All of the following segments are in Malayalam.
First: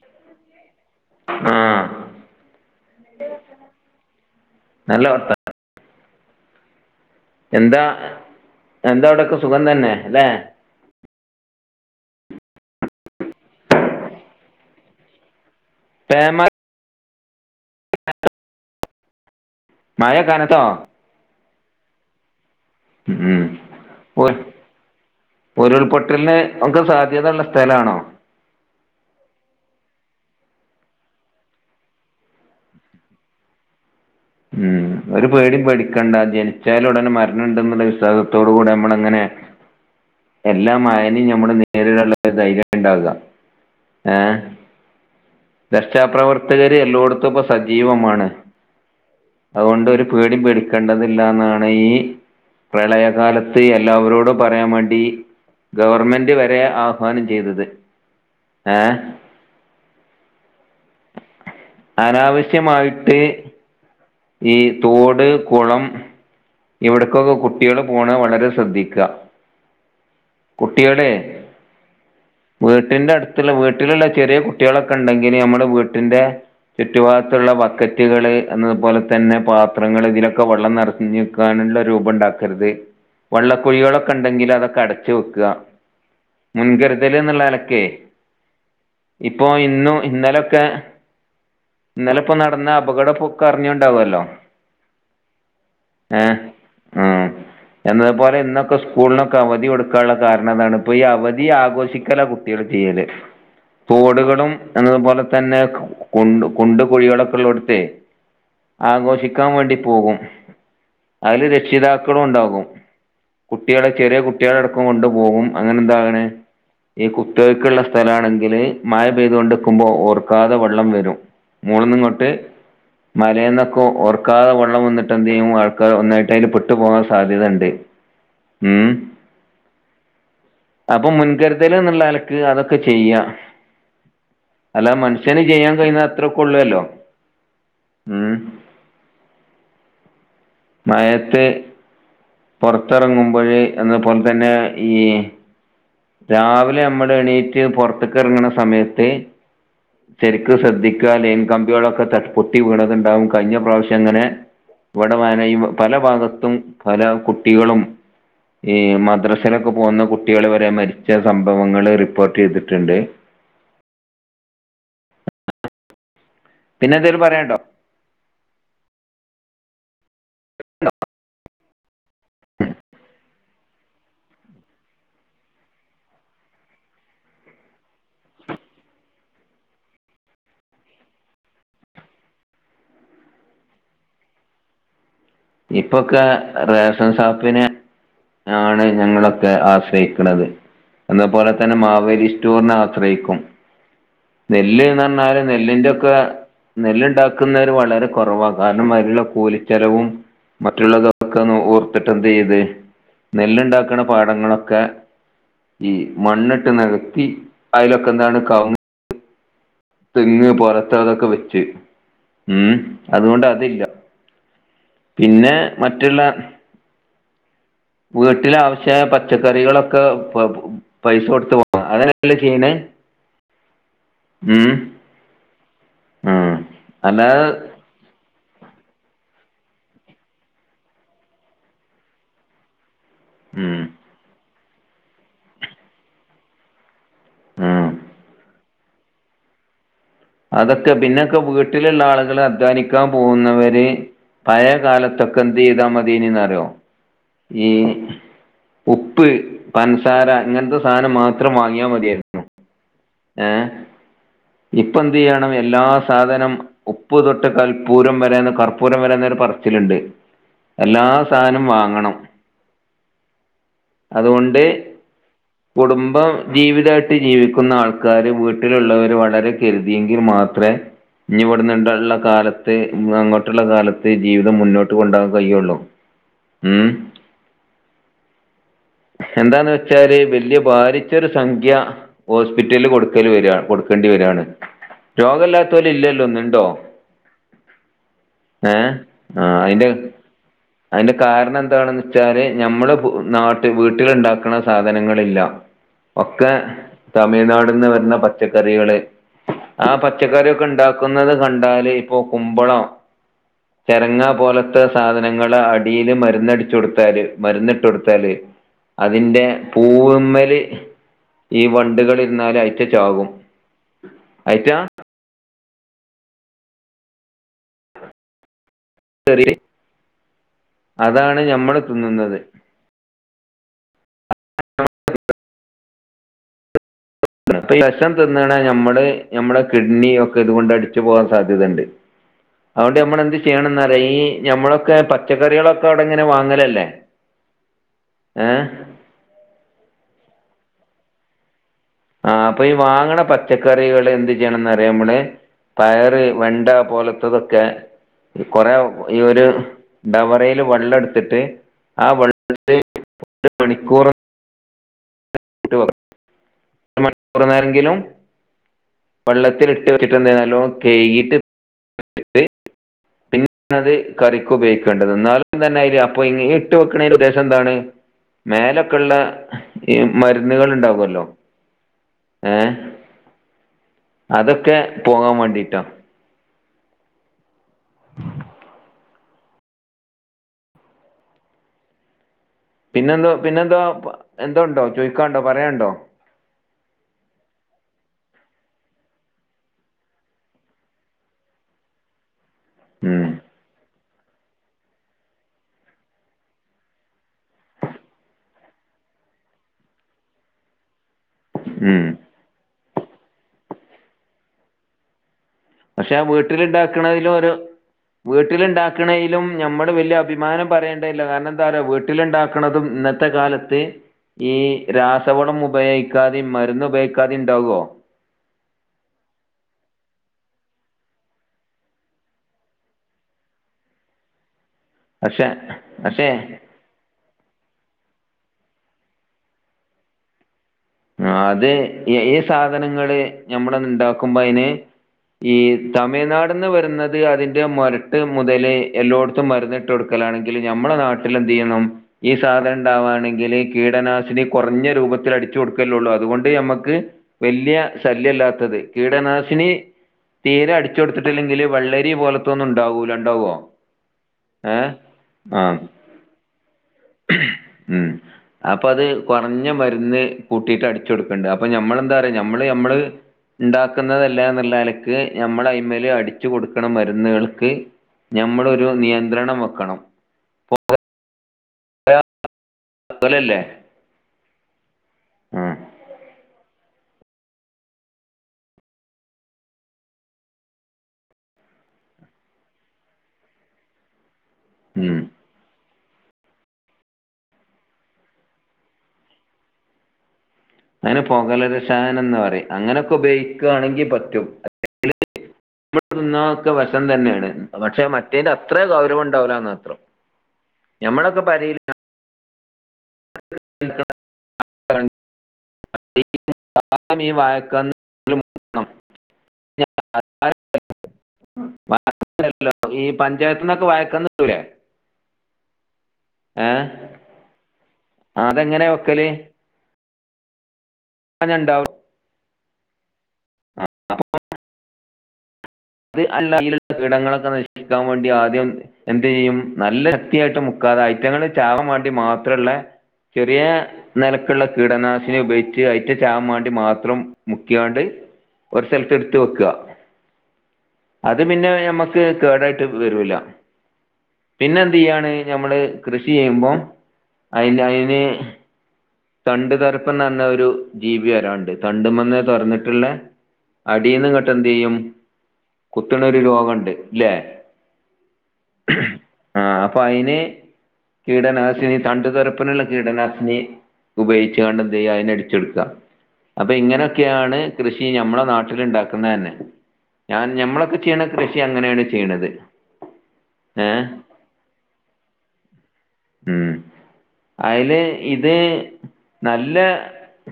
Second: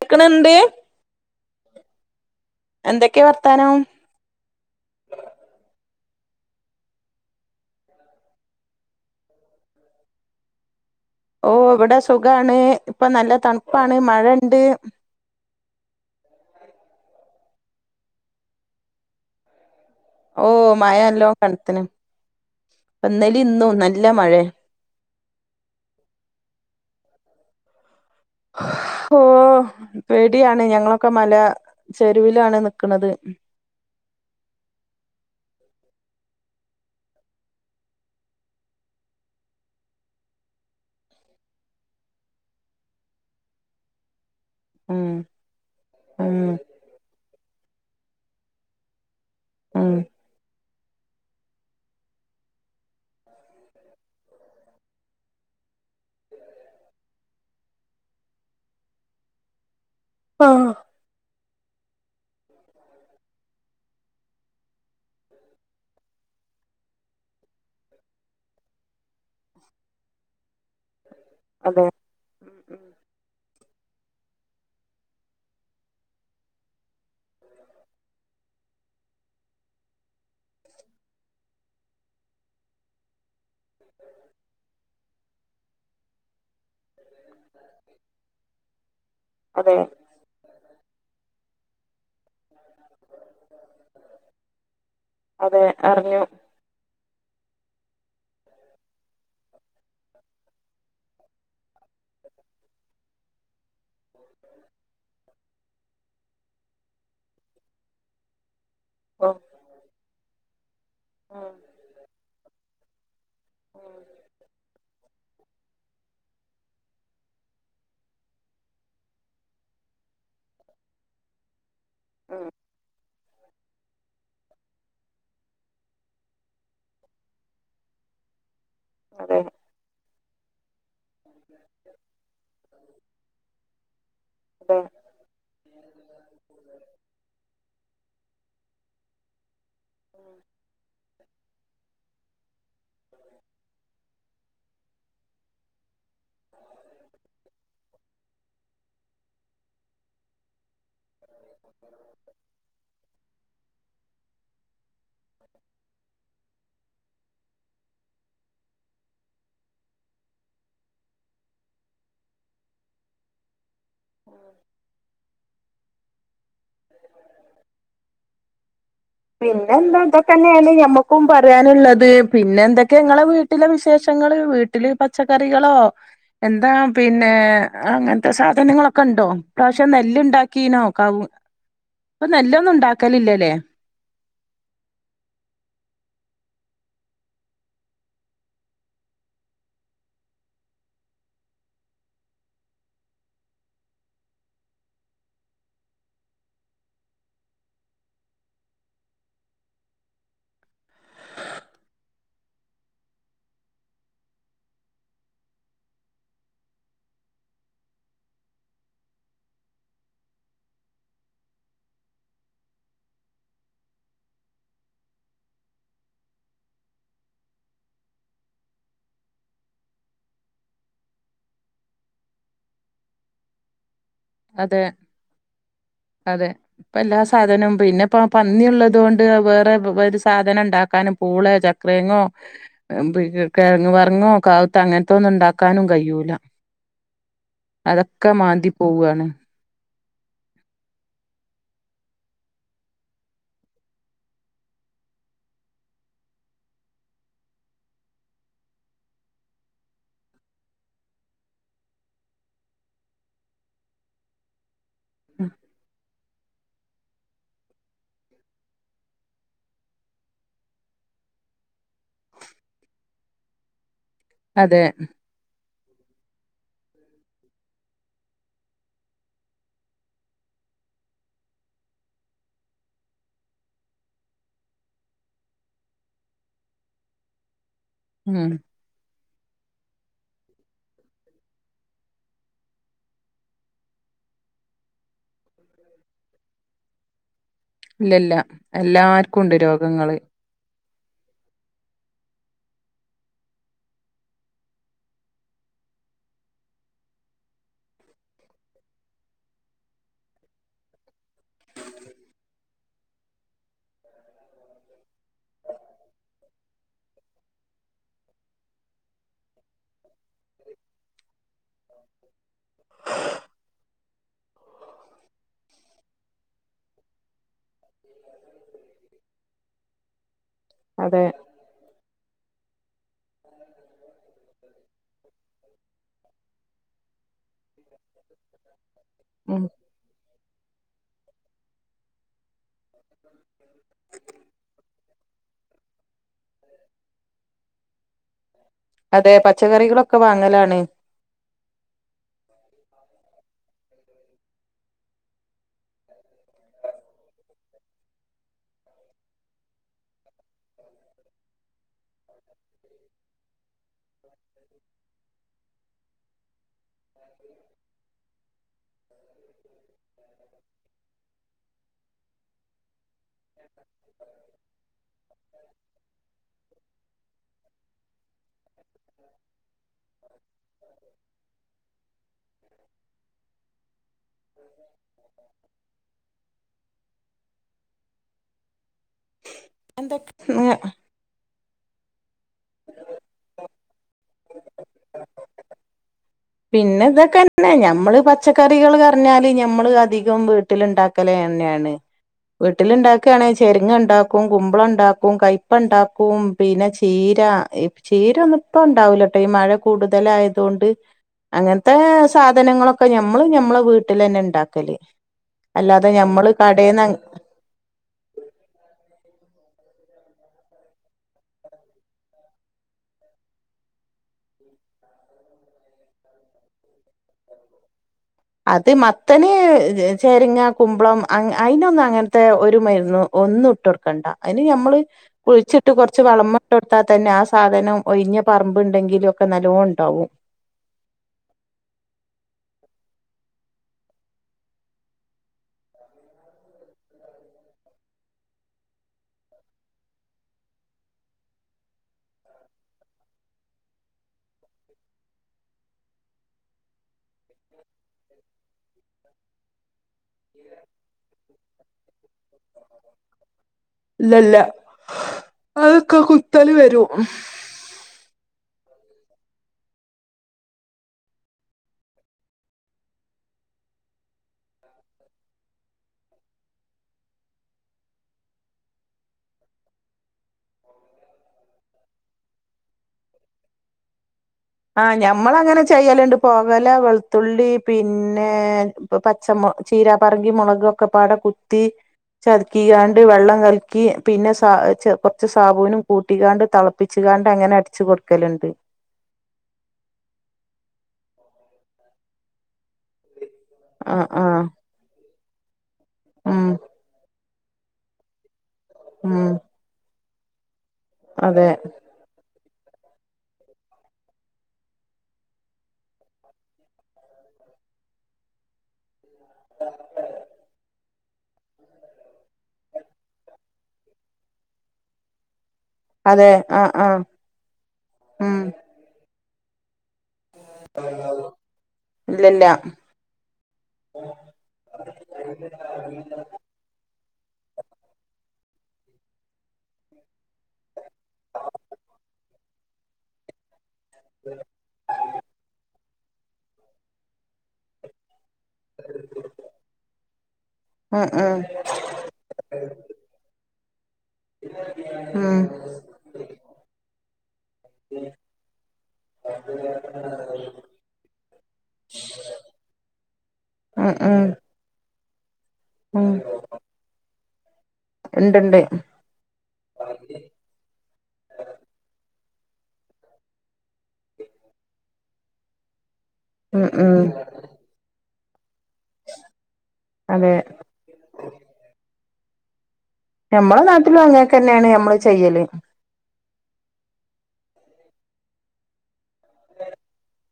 കെക്ണണ്ട് ആ എന്തൊക്കെയ വർത്താനം? നല്ല വർതാ എന്താ എന്താവിടൊക്കെ സുഖം തന്നെ ല്ലേ? ഓ ഇവിടെ സുഖാണ് ഇപ്പൊ നല്ല തണുപ്പാണ് മഴ ണ്ട്. പേമ മഴ ഓ കനത്തോ മഴ അല്ലോ കനത്ത്ന് ഉം. ഇന്നലിം ഇന്നും നല്ല ഉ- മഴയ ഉരുൾപൊട്ടലിന് ഒക്കെ സാധ്യതയ ഉള്ള സ്ഥലാണോ? ഓ പേടിയാണ് ഞങ്ങളൊക്കെ മല ചെരുവിലാണ് നിക്കന്നത്. ഉം ഒരു പേടിയും പേടിക്കണ്ട ജനിച്ചാല് ഉടനെ മരണണ്ടെന്നുള്ള വിശ്വാസത്തോട കൂടി നമ്മള അങ്ങനെ [inaudible] എല്ലാ മയനിം ഞമ്മള് നേരിടാനുള്ള ധൈര്യം ഉണ്ടാകാ ഏഹ് ഉം ഉം രക്ഷാപ്രവർത്തകര് എല്ലോടത്തും ഇപ്പൊ സജീവമാണ്. അതുകൊണ്ട് ഉം ഒരു പേടി പേടിക്കേണ്ടതില്ലന്നാണ് ഈ പ്രളയകാലത്ത് എല്ലാവരോടും പറയാൻ വേണ്ടി ഗവർമെന്റ് വരെ ആഹ്വാനം ചെയ്തത് ഏഹ് ആഹ് അനാവശ്യമായിട്ട് ഈ തോട് കുളം ഇവിടക്കൊക്കെ കുട്ടികൾ പോണ വളരെ ശ്രദ്ധിക്ക. കുട്ടികളെ അതെ വീട്ടിന്റെ അടുത്തുള്ള വീട്ടിലുള്ള ചെറിയ കുട്ടികളൊക്കെ ഉണ്ടെങ്കിൽ നമ്മുടെ വീട്ടിന്റെ ചുറ്റുഭാഗത്തുള്ള ബക്കറ്റുകള് എന്നതുപോലെ തന്നെ പാത്രങ്ങൾ ഇതിലൊക്കെ വെള്ളം നിറഞ്ഞക്കാനുള്ള രൂപം ണ്ടാക്കരുത്. വെള്ളക്കുഴികളൊക്കെ ണ്ടെങ്കിൽ അതൊക്കെ അടച്ച് വെക്ക. മുൻകരുതലേ ന്നുള്ള നെൽക്കെ ഇപ്പോ അതെ ഇന്നും ഇന്നലെയൊക്കെ ഇന്നലെ ഇപ്പോ നടന്ന അപകട പൊക്കെ ണ്ടാവല്ലോ അതെ അറിഞ്ഞു ഏ. എന്നതുപോലെ ഇന്നൊക്കെ സ്കൂളിനൊക്കെ അവധി കൊടുക്കാനുള്ള കാരണതാണ് ഇപ്പൊ ഈ അവധി ആഘോഷിക്കലട്ട ത്തിയല് [inaudible] തോടുകളും എന്നതുപോലെ തന്നെ കൊണ്ട് കൊണ്ട് കോഴികളൊക്കെ ഉള്ള ഇടത്തെ ഓ ആഘോഷിക്കാൻ വേണ്ടി പോകും അതില് രക്ഷിതാക്കളും ഉണ്ടാകും കുട്ടികളെ ചെറിയ കുട്ടികള അടക്കം കൊണ്ട് പോകും അങ്ങനെ എന്താകണ് ഈ കുത്തഴക്കുള്ള സ്ഥലമാണെങ്കില് മഴ പെയ്തുകൊണ്ടിക്കുമ്പോൾ ഓർക്കാതെ വെള്ളം വരും മൂളന്നുംങ്ങോട്ട് മലന്നൊക്കെ ഓർക്കാതെള്ളം വന്നിട്ട് എന്ത് ചെയ്യും ആൾക്കാർ ഒന്നായിട്ട് അതിൽ പെട്ടു പോകാൻ സാധ്യതുണ്ട് ഉം അതെ അപ്പൊ മുൻകരുതൽ എന്നുള്ള അലക്ക് അതൊക്കെ ചെയ്യാ അതെ അല്ല മനുഷ്യന് ചെയ്യാൻ കഴിയഞ്ഞ അത്ര കൊള്ളുവല്ലോ ഉം [unintelligible] മയത്ത് പുറത്തിറങ്ങുമ്പോൾ അതുപോലെ തന്നെ ഈ രാവിലെ നമ്മള് എണീറ്റ് പുറത്തക്കിറങ്ങണ സമയത്ത് ചെരക്ക് ശ്രദ്ധിക്കാൽ ലൈൻ കമ്പികളൊക്കെ പൊട്ടി വീണതുണ്ടാവും കഴിഞ്ഞ പ്രാവശ്യം ഇങ്ങനെ ഇവിടെ വന പല ഭാഗത്തും പല കുട്ടികളും ഈ മദ്രാസിലൊക്കെ പോകുന്ന കുട്ടികൾ വരെ മരിച്ച സംഭവങ്ങൾ റിപ്പോർട്ട് ചെയ്തിട്ടുണ്ട് പിന്നെ എന്തേലും പറയാണ്ടോ പിന്നെ എന്താ എതൊക്കെ തന്നെയാണ് ഞമ്മക്കും പറയാനുള്ളത് പിന്നെ എന്തൊക്കെ ങ്ങളെ വീട്ടിലെ വിശേഷങ്ങള് വീട്ടില് പച്ചക്കറികളോ എന്താ പിന്നെ അങ്ങനത്തെ സാധനങ്ങളൊക്കെ ഉണ്ടോ പ്രാവശ്യ നെല്ലുണ്ടാക്കീനോ കാവ [unintelligible] അപ്പ നല്ലൊന്നും ഉണ്ടാക്കലില്ലല്ലേ ഇപ്പൊക്കെ റേഷൻ ഷാപ്പിന് ആണ് ഞങ്ങളൊക്കെ ആശ്രയിക്കണത് അതുപോലെ തന്നെ മാവേരി സ്‌റ്റോറിനെ ആശ്രയിക്കും നെല്ല്ന്ന് പറഞ്ഞാല് നെല്ലിൻന്റൊക്കെ നെല്ലുണ്ടാക്കുന്നര് വളരെ കുറവാണ് കാരണം അതിലുള്ള കൂലിച്ചെലവും മറ്റുള്ളതൊക്കെ ഒന്ന് ഓർത്തിട്ട് എന്ത് ചെയ്ത് നെലുണ്ടാക്കുന്ന പാടങ്ങളൊക്കെ ഈ മണ്ണിട്ട് നികത്തി അതിലൊക്കെ എന്താണ് ക തെങ്ങ് പുറത്തതൊക്കെ വെച്ച് ഉം അതുകൊണ്ട് അതില്ല പിന്നെ മറ്റുള്ള വീട്ടിലാവശ്യമായ പച്ചക്കറികളൊക്കെ പൈസ കൊടുത്ത പോ അതനല്ല ചെയ്യണേ [inaudible] ഉം അതെ ഉം ഇപ്പൊ എല്ലാ അല്ലാതെ സാധനവും പിന്നെ ഇപ്പൊ പന്നിയള്ളത് കൊണ്ട് വേറെ സാധനം ഉണ്ടാക്കാനും പൂള ചക്രേങ്ങോ ഉം കിഴങ് വർങ്ങോ കാവത്ത് അങ്ങനത്തൊന്നും ഉണ്ടാക്കാനും കഴൂല ഉം അതൊക്കെ മാന്തി പോവാണ് അതൊക്കെ പിന്നൊക്കെ വീട്ടിലുള്ള ആളുകൾ അധ്വാനിക്കാൻ പോകുന്നവര് പഴയ കാലത്തൊക്കെ എന്തീതാ മദീനന്ന് അറിയോ ഈ ഉപ്പ് പഞ്ചസാര ഇങ്ങനത്തെ സാധനം മാത്രം വാങ്ങിയാൽ മതിയായിരുന്നു ഏഹ് ഇപ്പ എന്ത് ചെയ്യണം എല്ലാ സാധനം ഉപ്പ് തൊട്ട് കൽപ്പൂരം വരേന്ന് കർപ്പൂരം വരേന്നൊരു പറച്ചിലുണ്ട്. എല്ലാ സാനം വാങ്ങണം. അതുകൊണ്ട് അതെ കുടുംബം ജീവിതായിട്ട് ജീവിക്കുന്ന ആൾ ക്കാര് വീട്ടിലുള്ളവര് വളരെ കരുതിയെങ്കിൽ മാത്രേ ഇനി ഇവിടെന്നുണ്ടള്ള കാലത്ത് വിടന്നങ്ങോട്ടുള്ള കാലത്ത് ജീവിതം മുന്നോട്ട് കൊണ്ടോകാൻ കഴിയുള്ളു. ഉം ഉം എന്താന്ന് വെച്ചാല് വല്യ ബാരിച്ചൊരു സംഖ്യ ഹോസ്പിറ്റലില് കൊടുക്കല് വരാ കൊടുക്കേണ്ടി വരാണ്. രോഗല്ലാത്തോല് ഇല്ലല്ലോ ഇന്ന് ഇണ്ടോ? ഇല്ലല്ല എല്ലാവർക്കും ഉണ്ട് രോഗങ്ങള്. അയ്ന്റെ കാരണം എന്താണെന്ന് വെച്ചാല് ഞമ്മള് ഭൂ നാ വീട്ടില് ഇണ്ടാക്കണ സാധനങ്ങളില്ല. ഒക്കെ തമിഴ്നാട്ന്ന് വരണ പച്ചക്കറികള്. ആഹ് പച്ചക്കറിയൊക്കെ ഉണ്ടാക്കുന്നത് കണ്ടാല് ഇപ്പൊ കുമ്പളം ചെരങ്ങാ പോലത്തെ സാധനങ്ങള് അടിയില് മരുന്നടിച്ചു കൊടുത്താല് മരുന്നിട്ട് കൊടുത്താല് അതിന്റെ പൂവുമ്മല് ഈ വണ്ടുകൾ ഇരുന്നാല് അയ്റ്റ ചാകും. അയ്റ്റാ [inaudible] അതെ അതാണ് ഞമ്മള് തിന്നുന്നത്. [inaudible] എന്നിട്ട് വിഷം തിന്നണ നമ്മള് നമ്മുടെ ഉം കിഡ്നി ഒക്കെ ഇതുകൊണ്ട് അടിച്ചു പോകാൻ സാധ്യതണ്ട്. അതുകൊണ്ട് നമ്മള് എന്ത് ചെയ്യണന്നറിയോ? ഈ ഞമ്മളൊക്കെ പച്ചക്കറികളൊക്കെ അവിടെ ഇങ്ങനെ വാങ്ങലല്ലേ. ഏഹ് അതെ പച്ചക്കറികളൊക്കെ വാങ്ങലാണ്. ആഹ് അപ്പൊ ഈ വാങ്ങണ പച്ചക്കറികള് എന്ത് ചെയ്യണന്നറിയോ നമ്മള്. പയറ്, വെണ്ട പോലത്തതൊക്കെ കൊറെ ഈ ഒരു ഡവറേല് വെള്ളം എടുത്തിട്ട് ആഹ് വെ [unintelligible] മണിക്കൂറ് [inaudible] ഒരു മണിക്കൂറു നേരമെങ്കിലും വെള്ളത്തിലിട്ട് വെച്ചിട്ടുണ്ടെങ്കി നല്ലോണം കെയ്കിയിട്ട് പിന്നെ അത് കറിക്ക് ഉപയോഗിക്കേണ്ടത്. എന്നാലും തന്നെ അയില് അപ്പൊ ഇട്ട് വെക്കണേൻ്റെ ഉദ്ദേശം എന്താണ്? മേലൊക്കെയുള്ള ഈ മരുന്നുകൾ ഉണ്ടാകുമല്ലോ. ഏഹ് അതൊക്കെ പോകാൻ മാണ്ടീട്ടാ. [unintelligible] പിന്നെന്തോ പിന്നെന്തോ എന്തോ ഉണ്ടോ ചോയ്ക്കാണ്ടോ പറയാണ്ടോ? പിന്നെ ഇതൊക്കെന്നെ ഞമ്മള് പച്ചക്കറികള് പറഞ്ഞാല് ഞമ്മള് അധികം വീ ട്ടില് ഇണ്ടാക്കല് തന്നെയാണ്. വീട്ടില് ഉം. ഇണ്ടാക്കാണെ ചെരങ്ങണ്ടാക്കും, കുമ്പളണ്ടാക്കും, കയ്പ്പണ്ടാക്കും, പിന്നെ ചീര ഈ ചീര ഒന്നും ഇപ്പോ ഉണ്ടാവൂലാട്ടോ ഈ മഴ കൂടുതലായതുകൊണ്ട്. അങ്ങനത്തെ ഉം. സാധനങ്ങളൊക്കെ ഞമ്മള് ഞമ്മളെ വീട്ടിലെന്നെ ഉണ്ടാക്കല്. അല്ലാതെ പക്ഷെ ആ ഞമ്മള് വീട്ടില് കടേന്ന് ഇണ്ടാക്കണതിലോരോ വീട്ടിലുണ്ടാക്കണേലും ഞമ്മള് വലിയ അഭിമാനം പറയേണ്ടേയില്ല. കാരണം എന്താ പറയാ വീട്ടിലുണ്ടാക്കണതും ഇന്ന ത്തെ കാലത്ത് ഈ രാസവളം ഉപയോഗിക്കാതെയും മരുന്ന് ഉപയോഗിക്കാതെയും ഇണ്ടാകോ? അത് മത്തന് ചെരങ്ങ, കുമ്പളം അയ് അയ്നൊന്നും അങ്ങനത്തെ ഒരു മരുന്നും ഒന്നും ഇട്ടു കൊടു ക്കണ്ട അയ്ന് ഞമ്മള് പക്ഷെ കുഴിച്ചിട്ട് കുറച്ച് പക്ഷേ വളമ്മ ഇട്ടു കൊടുത്താൽ തന്നെ ആഹ് സാധനം ഒഴിഞ്ഞ പറമ്പ് ഇണ്ടെങ്കിലും ഒക്കെ നല്ലോ ഇണ്ടാവും. ആഹ് അത് ഈ സാധനങ്ങള് ഞമ്മള് ഇണ്ടാക്കുമ്പ അയ്ന് ഈ തമിഴ്നാട്ന്ന് വരുന്നത് അതിന്റെ മൊരട്ട് മുതല് എല്ലോടുത്തും മരുന്നിട്ട് കൊടു ക്കലാണെങ്കിൽ നമ്മളെ നാട്ടില് എന്ത് ചെയ്യണം ഈ സാധനം ഉണ്ടാവാണെങ്കിൽ കീടനാശിനി കുറഞ്ഞ രൂപത്തിൽടി അതുകൊണ്ട് നമ്മക്ക് വല്ല്യ ശല്യല്ലാത്തത് കീടനാശിനി തീരെ അടിച്ചു കൊടുത്തിട്ടില്ലെങ്കിൽ വെള്ളരി പോലത്തെ ഒന്നും ഉണ്ടാവൂല ഉണ്ടാവോ ഇല്ല ഇല്ല ഏ ആ അതൊക്കെ കുത്തല് വരും ഉം അപ്പൊ അത് കുറഞ്ഞ മരുന്ന് കൂട്ടിട്ട് അടിച്ച്കൊടുക്കണ്ട് അപ്പൊ ഞമ്മൾ എന്താപറയാ ഞമ്മള് ഞമ്മള് ഉണ്ടാക്ക്‌ന്നല്ലതാ ഞമ്മൾ അയമ്മൽ അടിച്ച് കൊടുക്കാണ മരുന്നുകൾക്ക് ഞമ്മളൊരു നിയന്ത്രണം വെക്കണം [unintelligible] ആഹ് ആ ഞമ്മളങ്ങനെ ചെയ്യലുണ്ട് പോകാല വെളുത്തുള്ളി പിന്നെ ചീര പറങ്കി മൊളക് ഒക്കെപ്പാടെ കുത്തി ക്ക്യണ്ട വെള്ളം കലക്കി പിന്നെ ഉം കൊർച് സബൂണും കൂട്ടിക്കണ്ട് തെളപ്പിച്ചക്കണ്ട് അങ്ങനെ അടിച്ച് കൊടുക്കൽണ്ട് അയ്ന് പോകല രസായണം ന്ന് പറിം അങ്ങനൊക്കെ ഉപയോഗിക്കാണെങ്കിൽ ആഹ് പറ്റും ആഹ് [unintelligible] ര് ഉം ഉം ണ്ടോവലാന്നാത്രം ഞമ്മടെക്കേ അതെ പരേൽ [unintelligible] [unintelligible] [unintelligible] [unintelligible] അതെ ആ ഏഹ് ആ ഉം അതെങ്ങനെ വെക്കല് [unintelligible] ഇല്ലല്ല അതല്ല അതിലുള്ള കീടങ്ങളൊക്കെ നശിക്കാൻ വേണ്ടി ആദ്യം എന്ത് ചെയ്യും നല്ല ശക്തിയായിട്ട് മുക്കാതെ ഐറ്റങ്ങൾ ചാവം വേണ്ടി മാത്രമുള്ള ചെറിയ നിരക്കുള്ള കീടനാശിനി ഉപയോഗിച്ച് അതിൻ്റെ ചാവാൻ വേണ്ടി മാത്രം മുക്കിയാണ്ട് ഒരു സ്ഥലത്ത് എടുത്ത് വെക്ക ഉം അത് ഉം പിന്നെ ഞമ്മക്ക് കേടായിട്ട് വരൂല പിന്നെന്ത് ചെയ്യാണ് ഉം ഞമ്മക്ക് കൃഷി ചെയ്യുമ്പോം അതിൻ്റെ അതിന് തണ്ട് തരപ്പം തന്നെ ഒരു ജീവി വരാൻണ്ട് തണ്ടും വന്നേ തുറന്നിട്ടുള്ള ഉം ഉം അഡീന്ന്ങ്ങോട്ട് എന്ത് ചെയ്യും കുത്തണരു രോഗം ഉണ്ടല്ലേ ഉണ്ട് ഉണ്ട് ആഹ് അപ്പൊ അയിന് കീടനാശിനി തണ്ടുതറപ്പനുള്ള കീടനാശിനി ഉപയോഗിക്കണ്ട് എന്ത് ചെയ്യുക അതിനെ അടിച്ചെടുക്കാം അപ്പൊ ഉം ഉം ഇങ്ങനെയൊക്കെയാണ് കൃഷി നമ്മളുടെ നാട്ടിലുണ്ടാക്കുന്നത് വെക്കുന്നെ തന്നെ ഞാൻ അതെ ഞമ്മളൊക്കെ ചെയ്യണ കൃഷി അങ്ങനെയാണ് ചെയ്യണത് ഞമ്മള് ഏഹ് നാട്ടിലും അങ്ങനൊക്കെന്നെയാണ് ഞമ്മള് ചെയ്യല് ഉം അയ്ല് ഇത് നല്ല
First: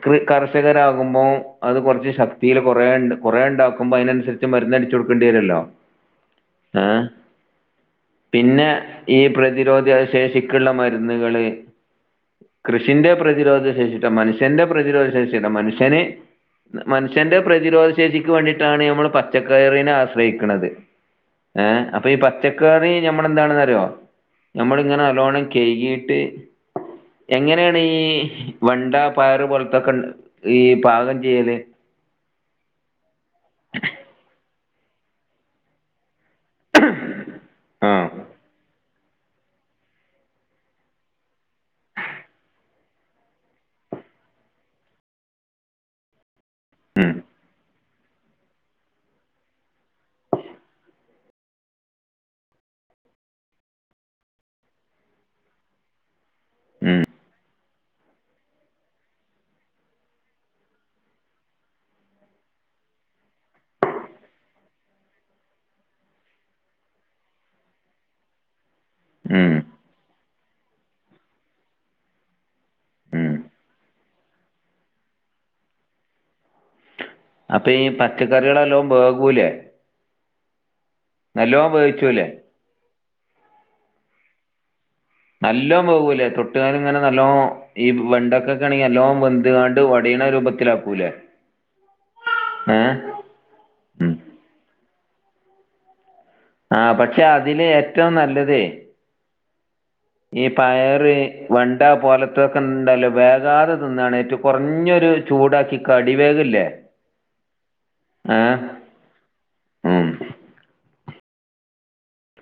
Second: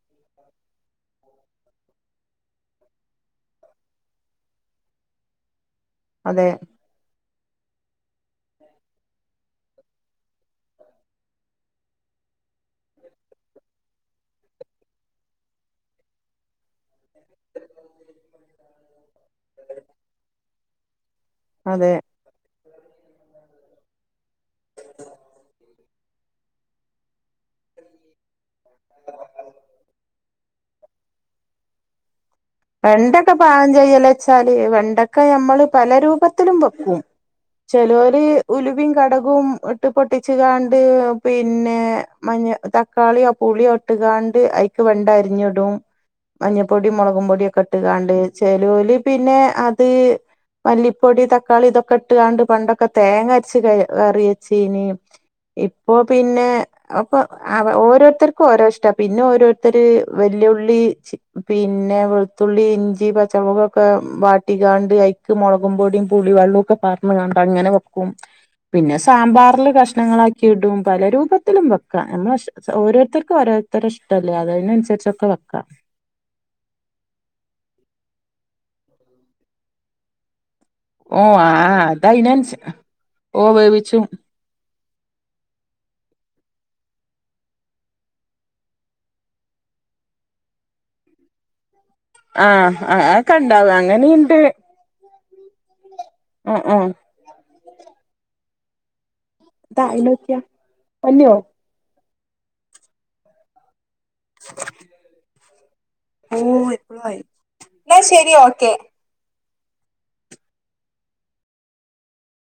കൃ കർഷകരാകുമ്പോൾ അത് കുറച്ച് ശക്തിയിൽ കുറെ കുറെ ഉണ്ടാക്കുമ്പോ അയ്നനുസരിച്ച് മരുന്ന് അടിച്ചു കൊടുക്കേണ്ടി വരല്ലോ അതെ ഏഹ് പിന്നെ ഈ പ്രതിരോധിയ ശേഷിക്കുള്ള മരുന്നുകള് കൃഷിന്റെ പ്രതിരോധ ശേഷിയോട്ടോ മനുഷ്യന്റെ പ്രതിരോധ ശേഷി അല്ല മനുഷ്യന് മനുഷ്യന്റെ പ്രതിരോധ ശേഷിക്ക് വേണ്ടിയിട്ടാണ് ഞമ്മള് പ പച്ചക്കറിനെ ആശ്രയിക്കുന്നത് ഏ അതെ അപ്പൊ ഈ പച്ച പച്ചക്കറി നമ്മടെ എന്താണെന്നറിയോ ഞമ്മള് ഇങ്ങനെ നല്ലോണം കഴുകിട്ട് എങ്ങനെയാണ് ഈ വെണ്ട പയറു പോലത്തൊക്കെ ഈ പാകം ചെയ്യല് വെണ്ടയ്ക്ക പാകം ചെയ്യല് വെച്ചാല് വെണ്ടയ്ക്ക നമ്മള് പല രൂപത്തിൽ ത്തിലും വെക്കും ആഹ് ചേലോർ ഉലുംവിം കടു കും ഇട്ട് പൊട്ടിച്ച്കാണ്ട് പിന്നേ മഞ തക്കാളിയോ പുളിയോ ട്ട്കാണ്ട് അയ്ക്ക് വെണ്ട അരിഞ്ഞിടും. മഞ്ഞപ്പൊടിം ഉം മൊളകും പൊടിയൊ ക്കെട്ട് കാണ്ട് ചെലോല് പിന്നെ അത് മല്ലിപ്പൊടി തക്കാളി ഇതൊക്കെ ഇട്ട് കാണ്ട് പണ്ടൊക്കെ തേങ്ങ അരച്ച് ക കറി വെച്ചീനി. ഇപ്പൊ പിന്നെ ഉം അപ്പൊ ആഹ് അവ ഓരോരുത്തർക്കും ഓരോ ഇഷ്ട. പിന്നെ ഓരോരുത്തര് വെല്ല്യുളളി ചി പിന്നെ തുള്ളി, ഇഞ്ചി, പച്ചമുൾക് ഒക്കെ വാട്ടിക്കാണ്ട് അയ്ക്ക് മൊളകും പൊടിം പുളി വള്ളു ഒക്കെ പാർന്ന് കാണ്ട് അങ്ങനെ വെ ക്കും. പിന്നെ ഉം സാമ്പാറില് കഷ്ണങ്ങളാക്കി ഇടും പല രൂപത്തിലും വെക്കാ. നമ്മളശെ സ ഉം ഓരോരുത്തർക്കും ഓരോ ത്തറ ഇഷ്ടല്ലേ അതയ്നനുസരിച്ചൊക്കെ വെക്കാ. അപ്പ ഈ പച്ചക്കറികളെല്ലോം വേകൂലേ? ഓഹ് നല്ലോണം ആഹ് വേവിച്ചൂലേ അതയിനൻസ ഓഹ്, വേവിച്ചും. നല്ലോം വേകൂല്ലേ, തൊട്ടുകാണ്ട് ഇങ്ങനെ നല്ലോം ഈ വെണ്ടൊക്കെക്കെ ആണെങ്കി നല്ലോം വെന്ത്‌കാണ്ട്‌ ഒടീണ രൂപ ത്തിലാക്കൂലേ. ആഹ് അഹ് അഒക്കെണ്ടാവും. ഉം അങ്ങനീണ്ട് ആ ഉം പക്ഷെ അതിന് ഏറ്റവും നല്ലതേ ഇതാ അയിനോക്കിയ ഈ പയറ്, പൊന്നിയോ വെണ്ട പോലത്തൊക്കെ ണ്ടല്ലോ വേകാതെ ന്‌ന്നാണ് ഏറ്റു കൊറഞ്ഞൊരു ചൂടാക്കി കടി വേഗ്‌ ല്ലേ, ആഹ് ഉം